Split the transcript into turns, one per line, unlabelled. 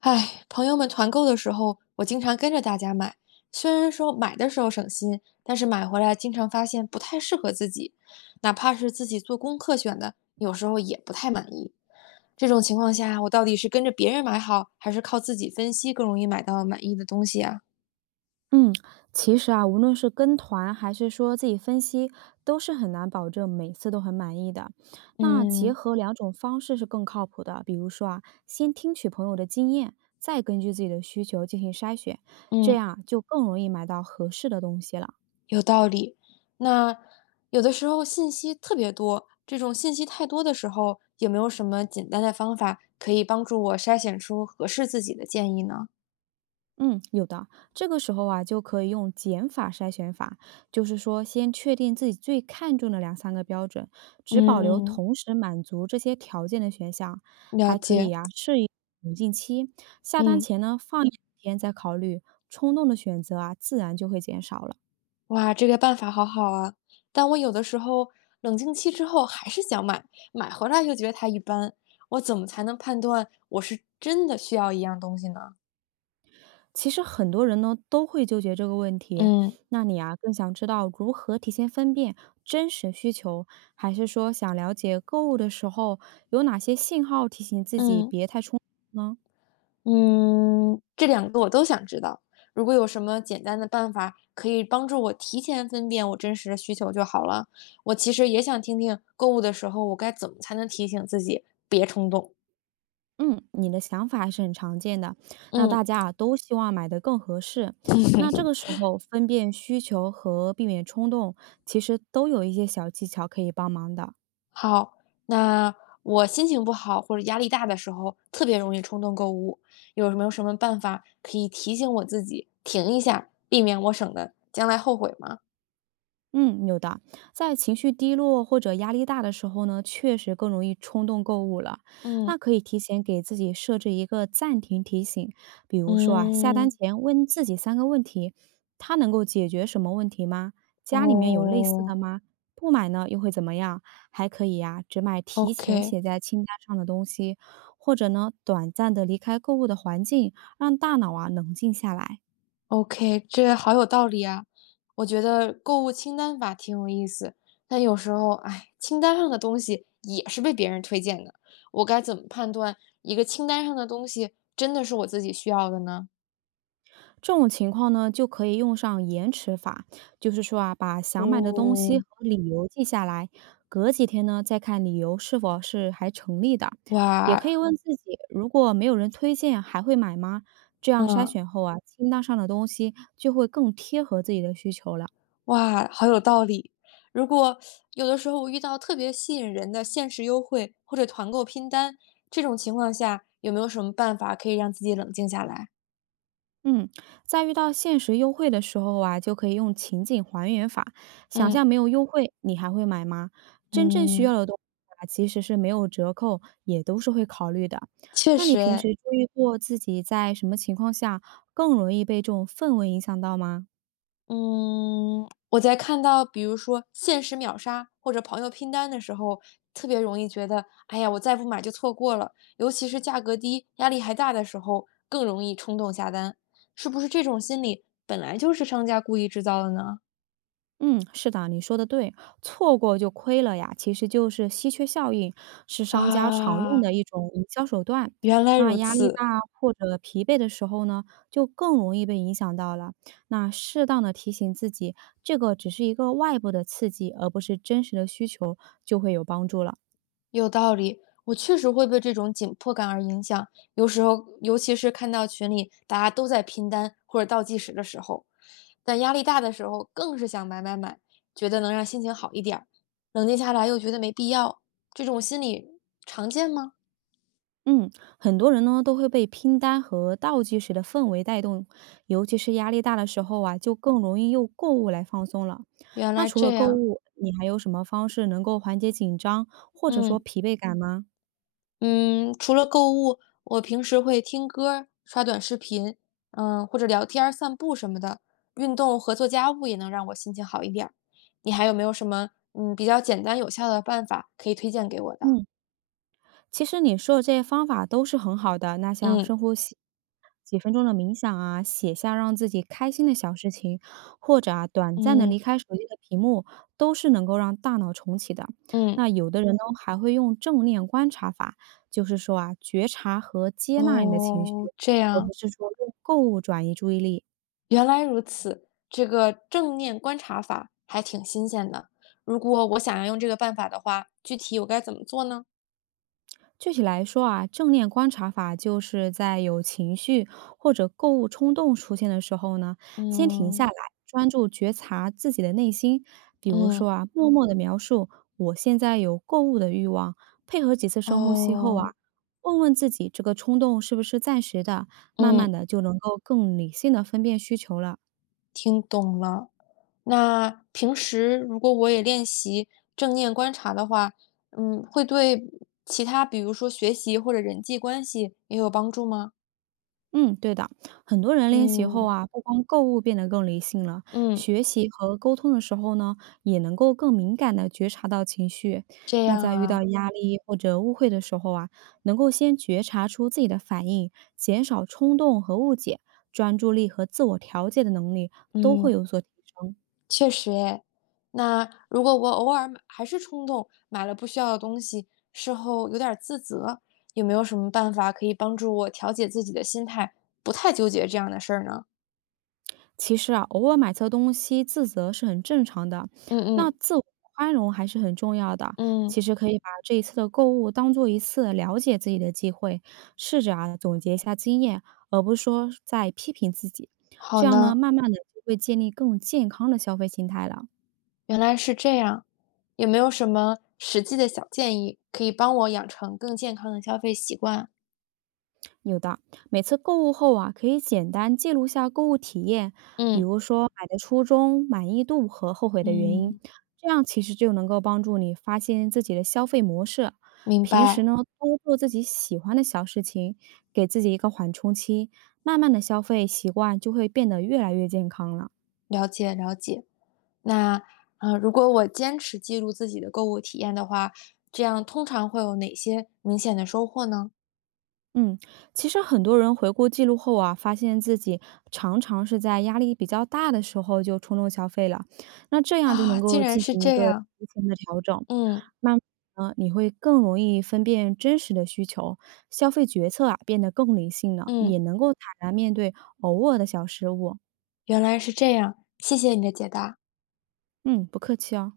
唉，朋友们团购的时候，我经常跟着大家买。虽然说买的时候省心，但是买回来经常发现不太适合自己，哪怕是自己做功课选的，有时候也不太满意。这种情况下，我到底是跟着别人买好，还是靠自己分析更容易买到满意的东西啊？
嗯，其实啊，无论是跟团还是说自己分析，都是很难保证每次都很满意的。那结
嗯
合两种方式是更靠谱的。比如说啊，先听取朋友的经验，再根据自己的需求进行筛选，这
嗯，
样啊就更容易买到合适的东西了。
有道理。那有的时候信息特别多，这种信息太多的时候，有没有什么简单的方法可以帮助我筛选出合适自己的建议呢？
嗯，有的。这个时候啊，就可以用减法筛选法，就是说，先确定自己最看重的两三个标准，只保留
嗯，
同时满足这些条件的选项。
了
还可以
解。
啊，设一冷静期，下单
嗯，
前呢放一两天再考虑，冲动的选择啊，自然就会减少了。
哇，这个办法好好啊！但我有的时候冷静期之后还是想买，买回来又觉得它一般，我怎么才能判断我是真的需要一样东西呢？
其实很多人呢都会纠结这个问题，
嗯
那你啊更想知道如何提前分辨真实需求，还是说想了解购物的时候有哪些信号提醒自己
嗯
别太冲动呢？
嗯，这两个我都想知道。如果有什么简单的办法可以帮助我提前分辨我真实的需求就好了。我其实也想听听购物的时候我该怎么才能提醒自己别冲动。
嗯，你的想法还是很常见的。那
嗯。
大家啊都希望买的更合适，那这个时候分辨需求和避免冲动，其实都有一些小技巧可以帮忙的。
好，那我心情不好或者压力大的时候，特别容易冲动购物，有没有什么办法可以提醒我自己停一下，避免我省的将来后悔吗？
嗯，有的，在情绪低落或者压力大的时候呢，确实更容易冲动购物了。
嗯
那可以提前给自己设置一个暂停提醒，比如说啊，下单
嗯，
前问自己三个问题：它能够解决什么问题吗？家里面有类似的
哦
吗？不买呢又会怎么样？还可以呀、只买提前
，OK
写在清单上的东西，或者呢，短暂的离开购物的环境，让大脑啊冷静下来。
OK，这好有道理啊！我觉得购物清单法挺有意思，但有时候，哎，清单上的东西也是被别人推荐的，我该怎么判断一个清单上的东西真的是我自己需要的呢？
这种情况呢，就可以用上延迟法，就是说啊，把想买的东西
哦。
和理由记下来，隔几天呢再看理由是否是还成立的。也
哇，
可以问自己，如果没有人推荐，还会买吗？这样筛
嗯，
选后啊，清单上的东西就会更贴合自己的需求了。
哇，好有道理。如果有的时候我遇到特别吸引人的限时优惠或者团购拼单，这种情况下有没有什么办法可以让自己冷静下来？
嗯，在遇到限时优惠的时候啊，就可以用情景还原法，想
嗯
象没有优惠，你还会买吗？真正需
嗯，
要的东西啊，其实是没有折扣，也都是会考虑的。
确
那你
实
平
诶。
时注意过自己在什么情况下更容易被这种氛围影响到吗？
嗯，我在看到比如说限时秒杀或者朋友拼单的时候，特别容易觉得，哎呀，我再不买就错过了。尤其是价格低、压力还大的时候，更容易冲动下单。是不是这种心理本来就是商家故意制造的呢？
嗯，是的，你说的对，错过就亏了呀，其实就是稀缺效应，是商家常用
啊，
的一种营销手段。
原来
那
如
压力
此。
大或者疲惫的时候呢，就更容易被影响到了。那适当的提醒自己，这个只是一个外部的刺激，而不是真实的需求，就会有帮助了。
有道理，我确实会被这种紧迫感而影响，有时候，尤其是看到群里大家都在拼单或者倒计时的时候，但压力大的时候更是想买买买，觉得能让心情好一点儿，冷静下来又觉得没必要，这种心理常见吗？
嗯，很多人呢都会被拼单和倒计时的氛围带动，尤其是压力大的时候啊，就更容易用购物来放松了。
原
那
来
除了
这
购
样，
物，你还有什么方式能够缓解紧张或者说
嗯。
疲惫感吗？
嗯，除了购物，我平时会听歌儿、刷短视频，嗯，或者聊天儿、散步什么的。运动和做家务也能让我心情好一点儿。你还有没有什么嗯比较简单有效的办法可以推荐给我的？
嗯。其实你说的这些方法都是很好的，那像
嗯
深呼吸、几分钟的冥想啊，写下让自己开心的小事情，或者啊短暂的
嗯
离开手机的屏幕，都是能够让大脑重启的。
嗯，
那有的人呢，还会用正念观察法，就是说啊，觉察和接纳你的情绪，
哦，这
而不
样，
是说用购物转移注意力。
原来如此，这个正念观察法还挺新鲜的。如果我想要用这个办法的话，具体我该怎么做呢？
具体来说啊，正念观察法就是在有情绪或者购物冲动出现的时候呢，先停下
嗯
来，专注觉察自己的内心。比如
嗯，
说啊，默默的描述我现在有购物的欲望，配合几次深呼吸后啊，
哦，
问问自己这个冲动是不是暂时的，慢慢
嗯，
的就能够更理性的分辨需求了。
听懂了。那平时如果我也练习正念观察的话，嗯，会对其他比如说学习或者人际关系也有帮助吗？
嗯，对的，很多人练习后
嗯
啊，不光购物变得更理性了，
嗯，
学习和沟通的时候呢，也能够更敏感的觉察到情绪。
这
那
样
在遇到
啊，
压力或者误会的时候啊，能够先觉察出自己的反应，减少冲动和误解，专注力和自我调节的能力都会
嗯，
有所提升。
确实诶。那如果我偶尔买还是冲动买了不需要的东西，事后有点儿自责，有没有什么办法可以帮助我调节自己的心态，不太纠结这样的事儿呢？
其实啊，偶尔买错东西自责是很正常的，
嗯
那
嗯
自我宽容还是很重要的。
嗯，
其实可以把这一次的购物当做一次了解自己的机会，试着啊总结一下经验，而不是说在批评自己。
好
这样呢，
呢。
慢慢的就会建立更健康的消费心态了。
原来是这样，有没有什么实际的小建议可以帮我养成更健康的消费习惯啊？
有的，每次购物后啊，可以简单记录下购物体验，比
嗯
如说买的初衷、满意度和后悔的原因，
嗯，
这样其实就能够帮助你发现自己的消费模式。
明
平时
白，
呢，多做自己喜欢的小事情，给自己一个缓冲期，慢慢的消费习惯就会变得越来越健康了。
了解了解。那如果我坚持记录自己的购物体验的话，这样通常会有哪些明显的收获呢？
嗯，其实很多人回顾记录后啊，发现自己常常是在压力比较大的时候就冲动消费了，那这样就能
啊，竟
够
然
进
是
行一
这
个
样，
提前的调整，
嗯
慢慢呢你会更容易分辨真实的需求，消费决策啊变得更理性了，也
嗯，
能够坦然面对偶尔的小失误。
原来是这样，谢谢你的解答。
嗯，不客气哦。